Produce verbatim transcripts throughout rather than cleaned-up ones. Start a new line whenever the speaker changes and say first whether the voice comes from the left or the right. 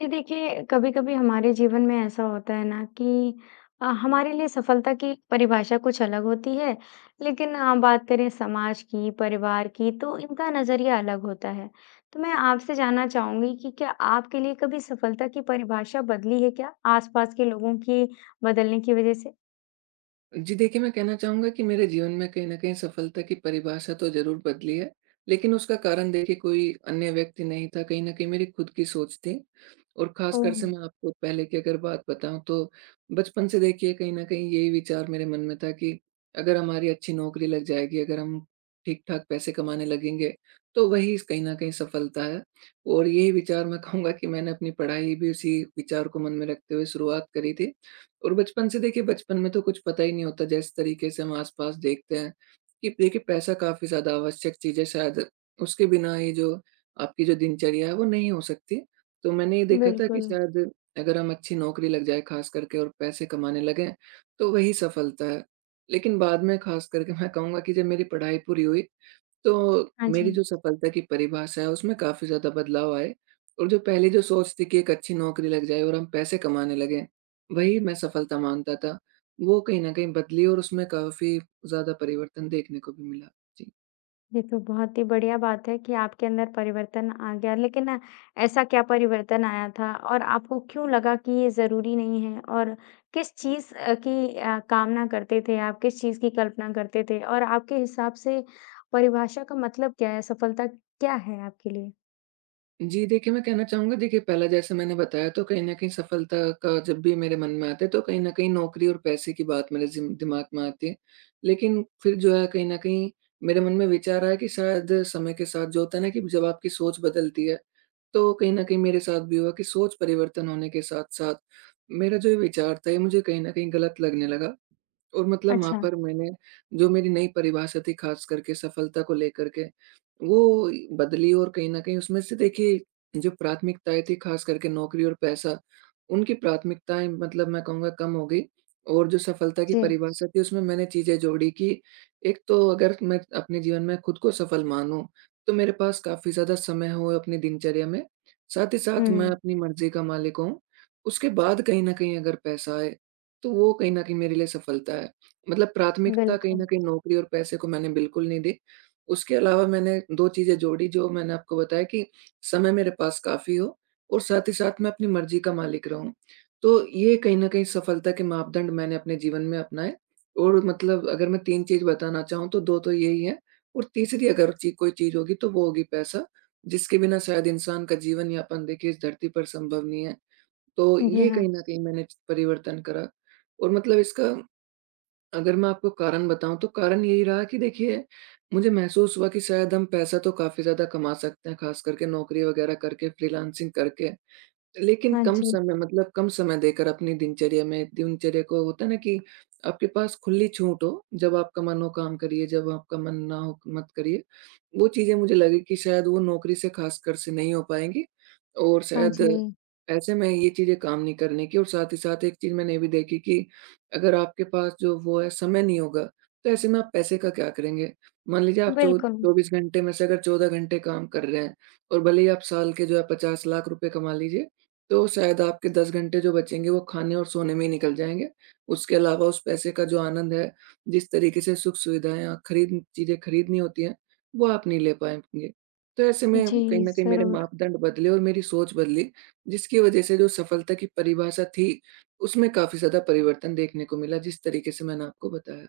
left: जी देखिए, कभी-कभी हमारे जीवन में ऐसा होता है ना कि अ, हमारे लिए सफलता की परिभाषा कुछ अलग होती है, लेकिन अ, बात करें समाज की, परिवार की, तो इनका नज़रिया अलग होता है। तो मैं आपसे जानना चाहूँगी कि क्या आपके लिए कभी सफलता की परिभाषा बदली है क्या, आसपास के लोगों की बदलने की वज़ह से?
right: जी देखिए, मैं कहना चाहूँगा कि मेरे जीवन में कहीं न कहीं सफलता की परिभाषा तो ज़रूर बदली है, लेकिन उसका कारण देखिए कोई अन्य व्यक्ति नहीं था, कहीं न कहीं मेरी खुद की सोच थी। और ख़ासकर
left: ओह!
right: से मैं आपको पहले की अगर बात बताऊँ, तो बचपन से देखिए कहीं न कहीं यही विचार मेरे मन में था कि अगर हमारी अच्छी नौकरी लग जाएगी, अगर हम ठीक-ठाक पैसे कमाने लगेंगे, तो वही कहीं न कहीं सफलता है। और यही विचार, मैं कहूँगा कि मैंने अपनी पढ़ाई भी उसी विचार को मन में रखते हुए शुरुआत करी थी। और बचपन से देखिए, बचपन में तो कुछ पता ही नहीं होता जिस तरीके से हम आस-पास देखते हैं, कि देखिए पैसा काफ़ी ज़्यादा आवश्यक चीज़ है, शायद उसके बिना ये जो आपकी जो दिनचर्या है वो नहीं हो सकती। तो मैंने ये देखा था कि
left: बिल्कुल।
right: शायद अगर हम अच्छी नौकरी लग जाए ख़ास करके और पैसे कमाने लगें, तो वही सफलता है। लेकिन बाद में ख़ास करके मैं कहूँगा कि जब मेरी पढ़ाई पूरी हुई, तो
left: हाँ
right: मेरी
left: जी।
right: जो सफलता की परिभाषा है, उसमें काफ़ी ज़्यादा बदलाव आए। और जो पहले जो सोच थी कि एक अच्छी नौकरी लग जाए और हम पैसे कमाने लगें, वही मैं सफलता मानता था। वो कहीं न कहीं बदली और उसमें काफ़ी ज़्यादा परिवर्तन देखने को भी मिला। जी।
left: ये तो बहुत ही बढ़िया बात है कि आपके अंदर परिवर्तन आ गया। लेकिन ना, ऐसा क्या परिवर्तन आया था और आपको क्यों लगा कि ये ज़रूरी नहीं है? और किस चीज़ अ, की अ, कामना करते थे आप? किस चीज़ की कल्पना करते थे? और आपके हिसाब से परिभाषा का मतलब क्या है? सफलता क्या है आपके लिए?
right: जी, देखिए मैं कहना चाहूँगा, देखिए पहला जैसे मैंने बताया, तो कहीं न कहीं सफलता का जब भी मेरे मन में आता है, तो कहीं न कहीं नौकरी और पैसे की बात मेरे जिम दिमाग में आती है। लेकिन फिर जो है कहीं न कहीं मेरे मन में विचार आया कि शायद समय के साथ जो होता है ना कि जब आपकी सोच बदलती है, तो कहीं न कहीं मेरे साथ भी हुआ कि सोच परिवर्तन होने के साथ-साथ मेरा जो ये विचार था ये मुझे कहीं न कहीं गलत लगने लगा। और मतलब वहाँ
left: अच्छा।
right: पर मैंने जो मेरी नई परिभाषा थी ख़ास करके सफलता को लेकर के, वो बदली। और कहीं न कहीं उसमें से देखिए जो प्राथमिकताएँ थी ख़ास करके नौकरी और पैसा, उनकी प्राथमिकताएँ मतलब मैं कहूँगा कम हो गई। और जो सफलता की
left: जी।
right: परिभाषा थी उसमें मैंने चीज़ें जोड़ी कि एक तो अगर मैं अपने जीवन में खुद को सफल मानूँ, तो मेरे पास काफ़ी ज़्यादा समय हो अपनी दिनचर्या में, साथ ही साथ मैं
left: हुँ।
right: अपनी मर्ज़ी का मालिक हूँ। उसके बाद कहीं न कहीं अगर पैसा आए, तो वो कहीं न कहीं मेरे लिए सफलता है। मतलब प्राथमिकता कहीं न
left: बिल्कुल।
right: कहीं नौकरी और पैसे को मैंने बिल्कुल नहीं दी। उसके अलावा मैंने दो चीज़ें जोड़ी जो मैंने आपको बताया कि समय मेरे पास काफ़ी हो और साथ ही साथ मैं अपनी मर्ज़ी का मालिक रहूँ। तो ये कहीं न कहीं सफलता के मापदंड मैंने अपने जीवन में अपनाए। और मतलब अगर मैं तीन चीज़ बताना चाहूँ, तो दो तो यही है और तीसरी अगर ची कोई चीज़ होगी तो वो होगी पैसा, जिसके बिना शायद इंसान का जीवन यापन देखिए इस धरती पर संभव नहीं है। तो
left: जी
right: ये
left: हाँ।
right: कहीं न कहीं मैंने परिवर्तन करा। और मतलब इसका अगर मैं आपको कारण बताऊँ, तो कारण यही रहा कि देखिए, मुझे महसूस हुआ कि शायद हम पैसा तो काफ़ी ज़्यादा कमा सकते हैं, ख़ास करके नौकरी वग़ैरह करके, फ्रीलांसिंग करके। लेकिन
left: हाँ
right: कम
left: जी।
right: समय मतलब कम समय देकर अपनी दिनचर्या में दिनचर्या को होता है ना कि आपके पास खुली छूट हो, जब आपका मन हो काम करिए, जब आपका मन ना हो मत करिए। वो चीज़ें मुझे लगी कि शायद वो नौकरी से ख़ासकर से नहीं हो पाएँगी और
left: हाँ
right: शायद
left: जी।
right: ऐसे में ये चीज़ें काम नहीं करने की। और साथ ही साथ एक चीज़ मैंने ये भी देखी कि अगर आपके पास जो वो है समय नहीं होगा, तो ऐसे में आप पैसे का क्या करेंगे? मान लीजिए आप चौ
left: बिल्कुल।
right: चौबीस घंटे में से अगर चौदह घंटे काम कर रहे हैं और भले ही आप साल के जो है पचास लाख रुपए कमा लीजिए, तो शायद आपके दस घंटे जो बचेंगे वो खाने और सोने में ही निकल जाएँगे। उसके अलावा उस पैसे का जो आनंद है, जिस तरीके से सुख-सुविधाएँ और खरीद चीज़ें खरीदनी होती हैं, वो आप नहीं ले पाएँगे। तो ऐसे में
left: जी,
right: कहीं न कहीं मेरे
left: ज़रूर।
right: मापदंड बदले और मेरी सोच बदली, जिसकी वज़ह से जो सफलता की परिभाषा थी, उसमें काफ़ी ज़्यादा परिवर्तन देखने को मिला जिस तरीके से मैंने आपको बताया।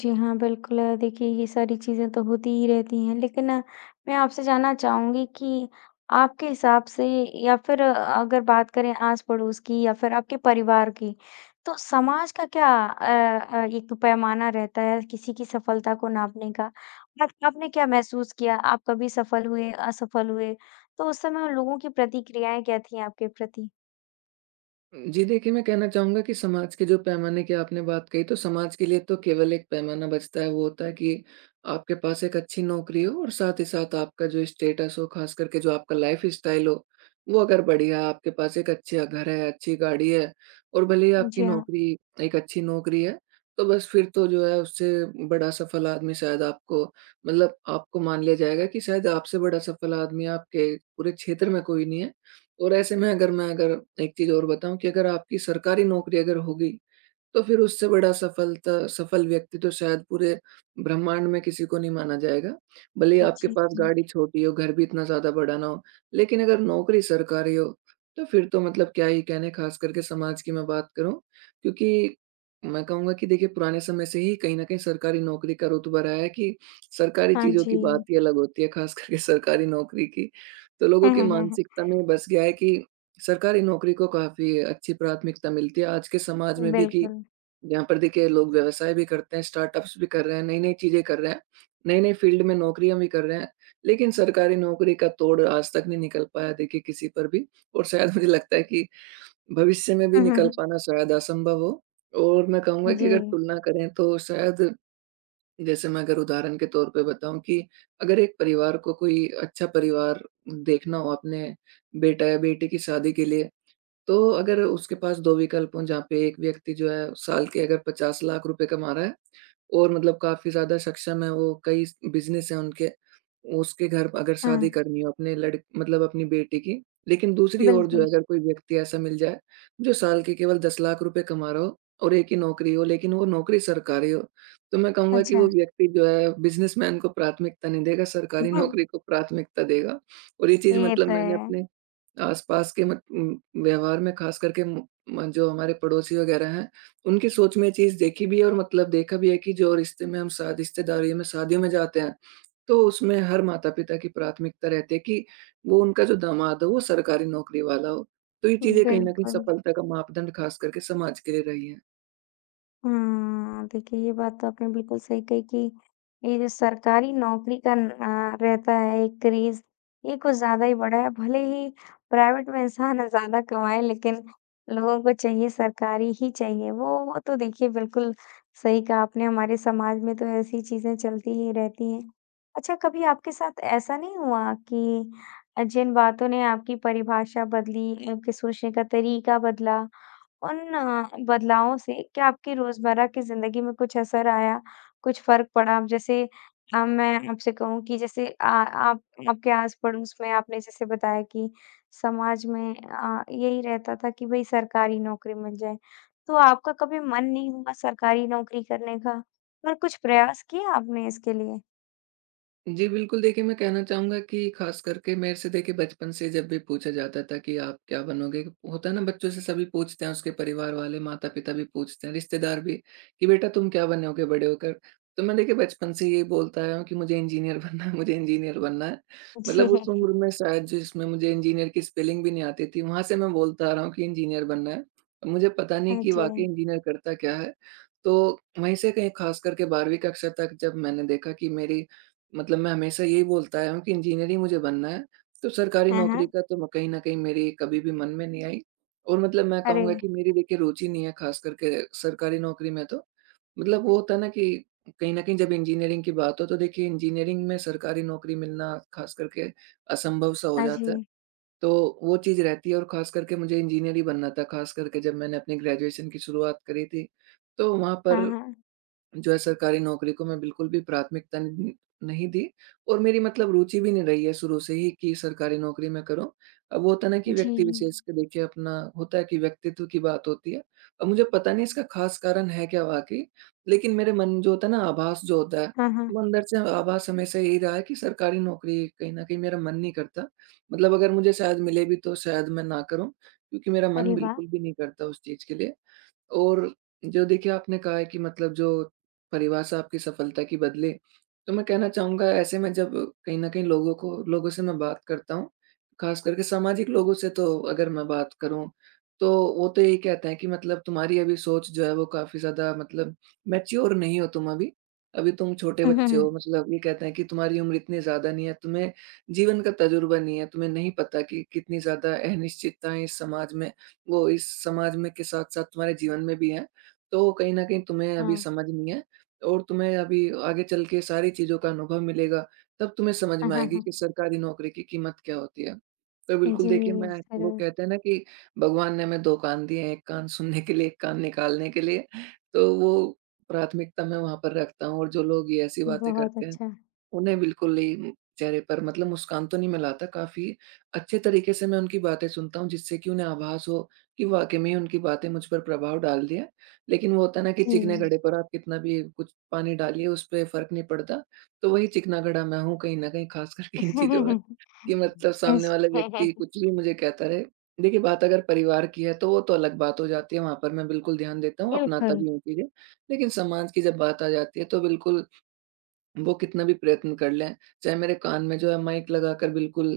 left: जी हाँ, बिल्कुल अ, देखिए ये सारी चीज़ें तो होती ही रहती हैं, लेकिन अ, मैं आपसे जानना चाहूँगी कि आपके हिसाब से या फिर अ, अगर बात करें आस-पड़ोस की या फिर आपके परिवार की, तो समाज का क्या अ अ, एक पैमाना रहता है किसी की सफलता को नापने का? आप आपने क्या महसूस किया? आप कभी सफल हुए, असफल हुए? तो उस समय उन लोगों की प्रतिक्रियाएँ क्या थीं आपके प्रति?
right: जी देखिए, मैं कहना चाहूँगा कि समाज के जो पैमाने की आपने बात कही, तो समाज के लिए तो केवल एक पैमाना बचता है, वो होता है कि आपके पास एक अच्छी नौकरी हो और साथ ही साथ आपका जो स्टेटस हो, ख़ास करके जो आपका लाइफ़स्टाइल हो, वो अगर बढ़िया है, आपके पास एक अच्छा घर है, अच्छी गाड़ी है और भले ही आपकी
left: जी हाँ।
right: नौकरी एक अच्छी नौकरी है, तो बस फिर तो जो है उससे बड़ा सफल आदमी शायद आपको, मतलब आपको मान लिया जाएगा कि शायद आपसे बड़ा सफल आदमी आपके पूरे क्षेत्र में कोई नहीं है। और ऐसे में अगर मैं अगर एक चीज़ और बताऊँ कि अगर आपकी सरकारी नौकरी अगर होगी, तो फिर उससे बड़ा सफलता सफल व्यक्ति तो शायद पूरे ब्रह्मांड में किसी को नहीं माना जाएगा। भले ही आपके
left: जी,
right: पास
left: हुँ।
right: गाड़ी छोटी हो, घर भी इतना ज़्यादा बड़ा ना हो, लेकिन अगर नौकरी सरकारी हो, तो फिर तो मतलब क्या ही कहने, ख़ास करके समाज की मैं बात करूँ, क्योंकि मैं कहूँगा कि देखिए पुराने समय से ही कहीं न कहीं सरकारी नौकरी का रुतबा रहा है कि सरकारी
left: हाँ
right: चीज़ों
left: जी।
right: की बात ही अलग होती है, ख़ास करके सरकारी नौकरी की। तो लोगों की मानसिकता में बस गया है कि सरकारी नौकरी को काफ़ी अच्छी प्राथमिकता मिलती है आज के समाज में भी, कि
left: बिल्कुल।
right: यहाँ पर देखिए लोग व्यवसाय भी करते हैं, स्टार्टअप्स भी कर रहे हैं, नई-नई चीज़ें कर रहे हैं, नई-नई फ़ील्ड में नौकरियाँ भी कर रहे हैं, लेकिन सरकारी नौकरी का तोड़ आज तक नहीं निकल पाया देखिए किसी पर भी। और शायद मुझे लगता है कि भविष्य में भी
left: हुँ, हुँ,
right: निकल
left: हुँ।
right: पाना शायद असंभव हो। और मैं कहूँगा कि
left: जी।
right: अगर तुलना करें तो शायद, जैसे मैं अगर उदाहरण के तौर पे बताऊँ कि अगर एक परिवार को कोई अच्छा परिवार देखना हो अपने बेटा या बेटी की शादी के लिए, तो अगर उसके पास दो विकल्प हों, जहाँ पे एक व्यक्ति जो है साल के अगर पचास लाख रुपए कमा रहा है और मतलब काफ़ी ज़्यादा सक्षम है वो, कई स बिज़नेस हैं उनके। उसके घर अगर शादी
left: हाँ,
right: करनी हो अपने लड़ मतलब अपनी बेटी की। लेकिन दूसरी ओर जो है
left: बिल्कुल।
right: अगर कोई व्यक्ति ऐसा मिल जाए जो साल के केवल दस लाख रुपए कमा रहा हो और एक ही नौकरी हो, लेकिन वो नौकरी सरकारी हो। तो मैं कहूँगा कि वो
left: अच्छा।
right: व्यक्ति जो है बिज़नेसमैन को प्राथमिकता नहीं देगा, सरकारी नौकरी को प्राथमिकता देगा। और ये चीज़
left: ये
right: मतलब
left: तो
right: मैंने
left: है,
right: अपने आस-पास के मत उम, व्यवहार में ख़ास करके म म जो हमारे पड़ोसी वग़ैरह हैं, उनकी सोच में ये चीज़ देखी भी है और मतलब देखा भी है कि जो रिश्ते में हम शादी रिश्तेदारी में शादियों में जाते हैं, तो उसमें हर माता-पिता की प्राथमिकता रहती है कि वो उनका जो दामाद हो वो सरकारी नौकरी वाला हो। तो ये चीज़ें कहीं न कहीं
left: बिल्कुल।
right: सफलता का मापदंड ख़ास करके समाज के लिए रही है।
left: हाँ, देखिए ये बात तो आपने बिल्कुल सही कही कि ये जो सरकारी नौकरी का न- आ, रहता है एक क्रेज, ये कुछ ज्यादा ही बड़ा है, भले ही प्राइवेट में इंसान ज्यादा कमाए, लेकिन लोगों को चाहिए, सरकारी ही चाहिए। वो वो तो देखिए बिल्कुल सही कहा आपने, हमारे समाज में तो ऐसी चीजें चलती ही रहती हैं। अच्छा, कभी आपके साथ ऐसा नहीं हुआ कि जिन बातों ने आपकी परिभाषा बदली, आपके सोचने का तरीका बदला, उन अ, बदलावों से क्या आपकी रोज़मर्रा की ज़िंदगी में कुछ असर आया? कुछ फ़र्क पड़ा? जैसे अ, मैं आपसे कहूँ कि जैसे अ, आप आपके आस-पड़ोस में आपने जैसे बताया कि समाज में अ, यही रहता था कि भई सरकारी नौकरी मिल जाए। तो आपका कभी मन नहीं हुआ सरकारी नौकरी करने का? पर कुछ प्रयास किए आपने इसके लिए?
right: जी, बिल्कुल देखिए, मैं कहना चाहूँगा कि ख़ास करके मेरे से देखिए बचपन से जब भी पूछा जाता था कि आप क्या बनोगे? होता है ना, बच्चों से सभी पूछते हैं, उसके परिवार वाले, माता-पिता भी पूछते हैं, रिश्तेदार भी कि बेटा तुम क्या बनोगे बड़े होकर? तो मैं देखिए बचपन से ये बोलता आया हूँ कि मुझे इंजीनियर बनना है, मुझे इंजीनियर बनना है। मतलब
left: जी।
right: उस उम्र में शायद जिसमें मुझे इंजीनियर की स्पेलिंग भी नहीं आती थी, वहाँ से मैं बोलता आ रहा हूँ कि इंजीनियर बनना है। मुझे पता नहीं
left: हाँ
right: कि
left: जी।
right: वाक़ई इंजीनियर करता क्या है? तो वहीं से कहीं ख़ास करके बारहवीं कक्षा तक जब मैंने देखा कि मेरी, मतलब मैं हमेशा यही बोलता आया हूँ कि इंजीनियर ही मुझे बनना है, तो सरकारी
left: हाँ,
right: नौकरी
left: हाँ।
right: का तो म कहीं न कहीं मेरी कभी भी मन में नहीं आई। और मतलब मैं
left: अरे!
right: कहूँगा कि मेरी देखिए रुचि नहीं है ख़ास करके सरकारी नौकरी में तो। मतलब वो होता है ना कि कहीं न कहीं जब इंजीनियरिंग की बात हो, तो देखिए इंजीनियरिंग में सरकारी नौकरी मिलना ख़ास करके असंभव सा हो
left: हाँ
right: जाता है,
left: जी।
right: तो वो चीज़ रहती है। और ख़ास करके मुझे इंजीनियर ही बनना था, ख़ास करके जब मैंने अपनी ग्रेजुएशन की शुरुआत करी थी, तो वहाँ पर
left: हाँ, हाँ।
right: जो है सरकारी नौकरी को मैं बिल्कुल भी प्राथमिकता नहीं नहीं दी। और मेरी मतलब रुचि भी नहीं रही है शुरू से ही कि सरकारी नौकरी मैं करूँ। अब वो होता है ना कि
left: जी।
right: व्यक्ति विशेष के देखिए अपना होता है कि व्यक्तित्व की बात होती है। अब मुझे पता नहीं इसका ख़ास कारण है क्या वाक़ई? लेकिन मेरे मन जो होता है ना, आभास जो होता है,
left: हाँ, हाँ।
right: वो अंदर से आभास हमेशा यही रहा है कि सरकारी नौकरी कहीं न कहीं मेरा मन नहीं करता। मतलब अगर मुझे शायद मिले भी तो शायद मैं ना करूँ, क्योंकि मेरा मन
left: अरे वाह!
right: बिल्कुल भी नहीं करता उस चीज़ के लिए। और जो देखिए आपने कहा है कि मतलब जो परिभाषा आपकी सफलता की बदली, तो मैं कहना चाहूँगा ऐसे में, जब कहीं न कहीं लोगों को, लोगों से मैं बात करता हूँ, ख़ास करके सामाजिक लोगों से तो अगर मैं बात करूँ, तो वो तो यही कहते हैं कि मतलब तुम्हारी अभी सोच जो है वो काफ़ी ज़्यादा, मतलब मैच्योर नहीं हो तुम अभी। अभी तुम छोटे
left: हुँ, हुँ,
right: बच्चे हो,
left: हुँ।
right: मतलब ये कहते हैं कि तुम्हारी उम्र इतनी ज़्यादा नहीं है, तुम्हें जीवन का तजुर्बा नहीं है, तुम्हें नहीं पता कि कितनी ज़्यादा अनिश्चितताएँ इस समाज में, वो इस समाज में के साथ-साथ तुम्हारे जीवन में भी हैं, तो कहीं न कहीं तुम्हें अभी
left: हाँ।
right: समझ नहीं है और तुम्हें अभी आगे चल के सारी चीज़ों का अनुभव मिलेगा, तब तुम्हें समझ में आएगी कि सरकारी नौकरी की कीमत क्या होती है। तो बिल्कुल
left: जी,
right: देखिए, मैं, वो
left: ज़रूर।
right: कहते हैं ना कि भगवान ने हमें दो कान दिए हैं, एक कान सुनने के लिए, एक कान निकालने के लिए, तो वो प्राथमिकता मैं वहाँ पर रखता हूँ और जो लोग ये ऐसी बातें
left: बहुत
right: करते हैं
left: अच्छा।
right: उन्हें बिल्कुल नहीं, चेहरे पर मतलब मुस्कान तो नहीं मिला था, काफ़ी अच्छे तरीके से मैं उनकी बातें सुनता हूँ, जिससे कि उन्हें आभास हो कि वाक़ई में उनकी बातें मुझ पर प्रभाव डाल दिया। लेकिन वो होता है ना कि चिकने
left: जी।
right: घड़े पर आप कितना भी कुछ पानी डालिए, उस पे फ़र्क नहीं पड़ता। तो वही चिकना घड़ा मैं हूँ कहीं न कहीं, ख़ास करके इन चीज़ों में, कि मतलब सामने
left: इस
right: वाला व्यक्ति कुछ भी मुझे कहता रहे। देखिए, बात अगर परिवार की है, तो वो तो अलग बात हो जाती है, वहाँ पर मैं बिल्कुल ध्यान देता हूँ, अपनाता
left: बिल्कुल।
right: भी हूँ चीज़ें। लेकिन समाज की जब बात आ जाती है, तो बिल्कुल वो कितना भी प्रयत्न कर लें, चाहे मेरे कान में जो है माइक लगाकर बिल्कुल,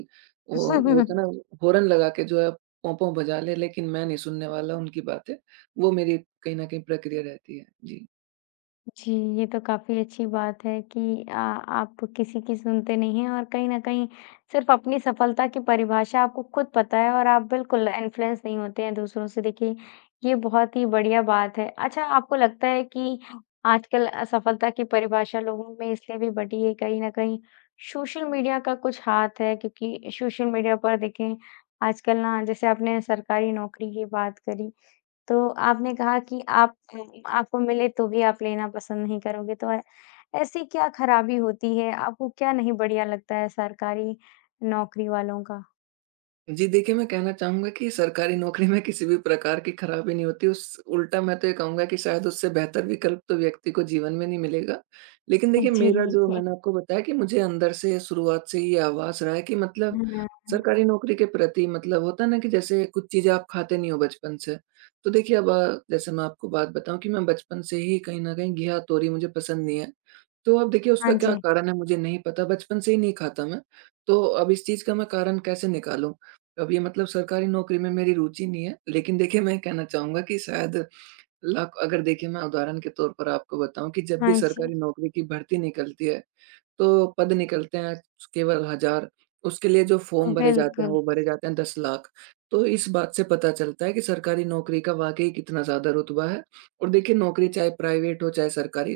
right: वो वो होता है ना, हॉर्न लगा के जो है पों-पों बजा लें, लेकिन मैं नहीं सुनने वाला उनकी बातें। वो मेरी कहीं न कहीं प्रक्रिया रहती है। जी।
left: जी, ये तो काफ़ी अच्छी बात है कि अ, आप किसी की सुनते नहीं हैं और कहीं न कहीं सिर्फ़ अपनी सफलता की परिभाषा आपको खुद पता है और आप बिल्कुल इन्फ्लुएंस नहीं होते हैं दूसरों से। देखिए, ये बहुत ही बढ़िया बात है। अच्छा, आपको लगता है कि आजकल असफलता की परिभाषा लोगों में इसलिए भी बटी है, कहीं न कहीं सोशल मीडिया का कुछ हाथ है? क्योंकि सोशल मीडिया पर देखें, आजकल ना जैसे आपने सरकारी नौकरी की बात करी, तो आपने कहा कि आप उम, आपको मिले तो भी आप लेना पसंद नहीं करोगे, तो ऐ ऐसी क्या खराबी होती है? आपको क्या नहीं बढ़िया लगता है सरकारी नौकरी वालों का?
right: जी, देखिए, मैं कहना चाहूँगा कि सरकारी नौकरी में किसी भी प्रकार की खराबी नहीं होती, उस उल्टा मैं तो ये कहूँगा कि शायद उससे बेहतर विकल्प तो व्यक्ति को जीवन में नहीं मिलेगा। लेकिन देखिए
left: जी।
right: मेरा, जो मैंने आपको बताया कि मुझे अंदर से, शुरुआत से ये आभास रहा है कि मतलब
left: हाँ,
right: सरकारी नौकरी के प्रति, मतलब होता है ना कि जैसे कुछ चीज़ें आप खाते नहीं हो बचपन से। तो देखिए अब अ, जैसे मैं आपको बात बताऊँ कि मैं बचपन से ही कहीं न कहीं घिया-तोरी मुझे पसंद नहीं है। तो अब देखिए, उसका
left: हाँ
right: क्या
left: जी,
right: कारण है मुझे नहीं पता, बचपन से ही नहीं खाता मैं। तो अब इस चीज़ का मैं कारण कैसे निकालूँ? अभी मतलब सरकारी नौकरी में मेरी रुचि नहीं है, लेकिन देखिए मैं कहना चाहूँगा कि शायद लक अगर देखिए, मैं उदाहरण के तौर पर आपको बताऊँ कि जब भी
left: हाँ जी।
right: सरकारी नौकरी की भर्ती निकलती है, तो पद निकलते हैं केवल हज़ार, उसके लिए जो फ़ॉर्म भरे जाते हैं
left: बिल्कुल,
right: वो भरे जाते हैं दस लाख। तो इस बात से पता चलता है कि सरकारी नौकरी का वाक़ई कितना ज़्यादा रुतबा है और देखिए, नौकरी चाहे प्राइवेट हो चाहे सरकारी,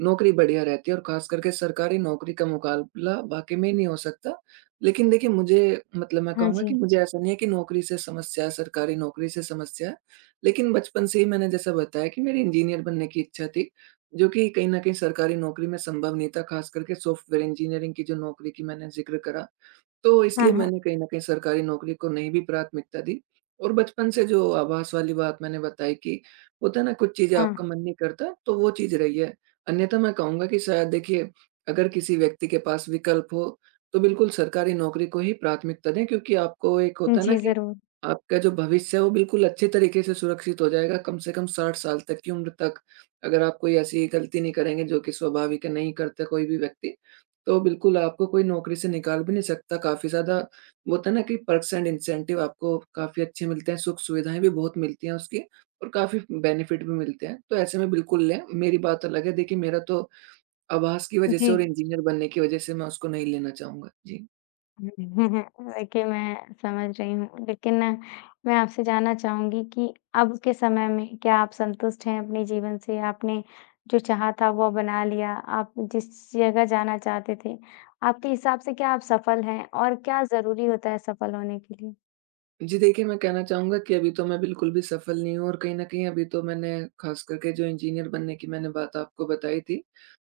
right: नौकरी बढ़िया रहती है और ख़ास करके सरकारी नौकरी का मुकाबला वाक़ई में नहीं हो सकता। लेकिन देखिए मुझे, मतलब मैं
left: हाँ
right: कहूँगा कि
left: जी।
right: मुझे ऐसा नहीं है कि नौकरी से समस्या है, सरकारी नौकरी से समस्या है। लेकिन बचपन से ही मैंने जैसा बताया कि मेरी इंजीनियर बनने की इच्छा थी, जो कि कहीं न कहीं सरकारी नौकरी में संभव नहीं था, ख़ास करके सॉफ्टवेयर इंजीनियरिंग की जो नौकरी की मैंने ज़िक्र करा, तो
left: हाँ,
right: इसलिए
left: हाँ,
right: मैंने कहीं न कहीं सरकारी नौकरी को नहीं भी प्राथमिकता दी और बचपन से जो आवास वाली बात मैंने बताई कि होता है ना, कुछ चीज़ें
left: हाँ।
right: आपका मन नहीं करता, तो वो चीज़ रही है। अन्यथा मैं कहूँगा कि शायद देखिए, अगर किसी व्यक्ति के पास विकल्प हो, तो बिल्कुल सरकारी नौकरी को ही प्राथमिकता दें, क्योंकि आपको एक, होता है ना
left: जी,
right: कि
left: ज़रूर।
right: आपका जो भविष्य है वो बिल्कुल अच्छे तरीके से सुरक्षित हो जाएगा कम से कम साठ साल तक की उम्र तक। अगर आप कोई ऐसी गलती नहीं करेंगे, जो कि स्वाभाविक है, नहीं करता कोई भी व्यक्ति। तो बिल्कुल आपको कोई नौकरी से निकाल भी नहीं सकता, काफ़ी ज़्यादा, वो होता है ना कि पर्क्स एंड इंसेंटिव आपको काफ़ी अच्छे मिलते हैं, सुख-सुविधाएँ भी बहुत मिलती हैं उसकी, और काफ़ी बेनिफिट भी मिलते हैं, तो ऐसे में बिल्कुल लें। मेरी बात अलग है, देखिए मेरा तो आवाज़ की वजह
left: जी।
right: से और इंजीनियर बनने की वजह से मैं उसको नहीं लेना चाहूँगा। जी।
left: हम्म, देखिए, मैं समझ रही हूँ, लेकिन अ, मैं आपसे जानना चाहूँगी कि अब के समय में क्या आप संतुष्ट हैं अपने जीवन से? आपने जो चाहा था वो बना लिया, आप जिस जगह जाना चाहते थे, आपके हिसाब से क्या आप सफल हैं और क्या ज़रूरी होता है सफल होने के लिए?
right: जी, देखिए, मैं कहना चाहूँगा कि अभी तो मैं बिल्कुल भी सफल नहीं हूँ और कहीं न कहीं अभी तो मैंने, ख़ास करके जो इंजीनियर बनने की मैंने बात आपको बताई थी,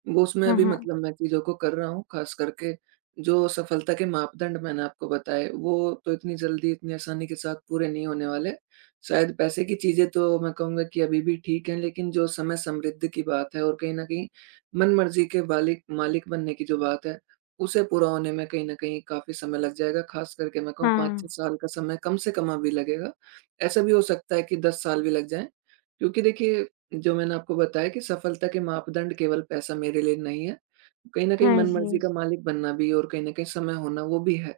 right: वो, उसमें
left: हाँ,
right: अभी
left: हाँ।
right: मतलब मैं चीज़ों को कर रहा हूँ। ख़ास करके जो सफलता के मापदंड मैंने आपको बताए, वो तो इतनी जल्दी, इतनी आसानी के साथ पूरे नहीं होने वाले। शायद पैसे की चीज़ें तो मैं कहूँगा कि अभी भी ठीक हैं, लेकिन जो समय समृद्ध की बात है और कहीं न कहीं मनमर्ज़ी के बालिक मालिक बनने की जो बात है, उसे पूरा होने में कहीं न कहीं काफ़ी समय लग जाएगा, ख़ास करके मैं कहूँ, पाँच छह
left: हाँ।
right: साल का समय कम से कम अभी लगेगा। ऐसा भी हो सकता है कि दस साल भी लग जाएँ, क्योंकि देखिए, जो मैंने आपको बताया कि सफलता के मापदंड केवल पैसा मेरे लिए नहीं है। कहीं न कहीं
left: हाँ जी।
right: मनमर्ज़ी का मालिक बनना भी, और कहीं न कहीं समय होना, वो भी है।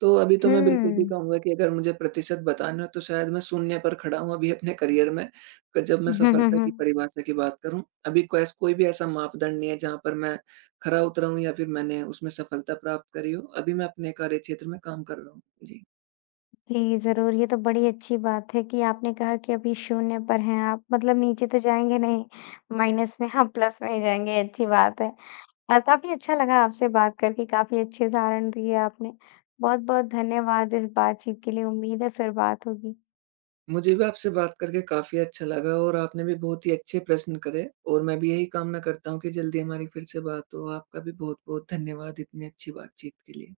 right: तो अभी तो मैं बिल्कुल भी
left: हुँ।
right: कहूँगा कि अगर मुझे प्रतिशत बताना हो तो शायद मैं शून्य पर खड़ा हूँ अभी अपने करियर में, क- जब मैं सफलता की परिभाषा की बात करूँ। अभी कैस कोई भी ऐसा मापदंड नहीं है जहाँ पर मैं खरा उतरा हूँ या फिर मैंने उसमें सफलता प्राप्त करी हो, अभी मैं अपने कार्यक्षेत्र में काम कर रहा हूँ। जी।
left: जी, ज़रूर, ये तो बड़ी अच्छी बात है कि आपने कहा कि अभी शून्य पर हैं आप, मतलब नीचे तो जाएँगे नहीं, माइनस में, आप प्लस में ही जाएँगे, अच्छी बात है। अ, काफ़ी अच्छा लगा आपसे बात करके, काफ़ी अच्छे उदाहरण दिए आपने। बहुत-बहुत धन्यवाद इस बातचीत के लिए, उम्मीद है फिर बात होगी।
right: मुझे भी आपसे बात करके काफ़ी अच्छा लगा और आपने भी बहुत ही अच्छे प्रश्न करे और मैं भी यही कामना करता हूँ कि जल्दी हमारी फिर से बात हो। आपका भी बहुत-बहुत धन्यवाद इतनी अच्छी बातचीत के लिए।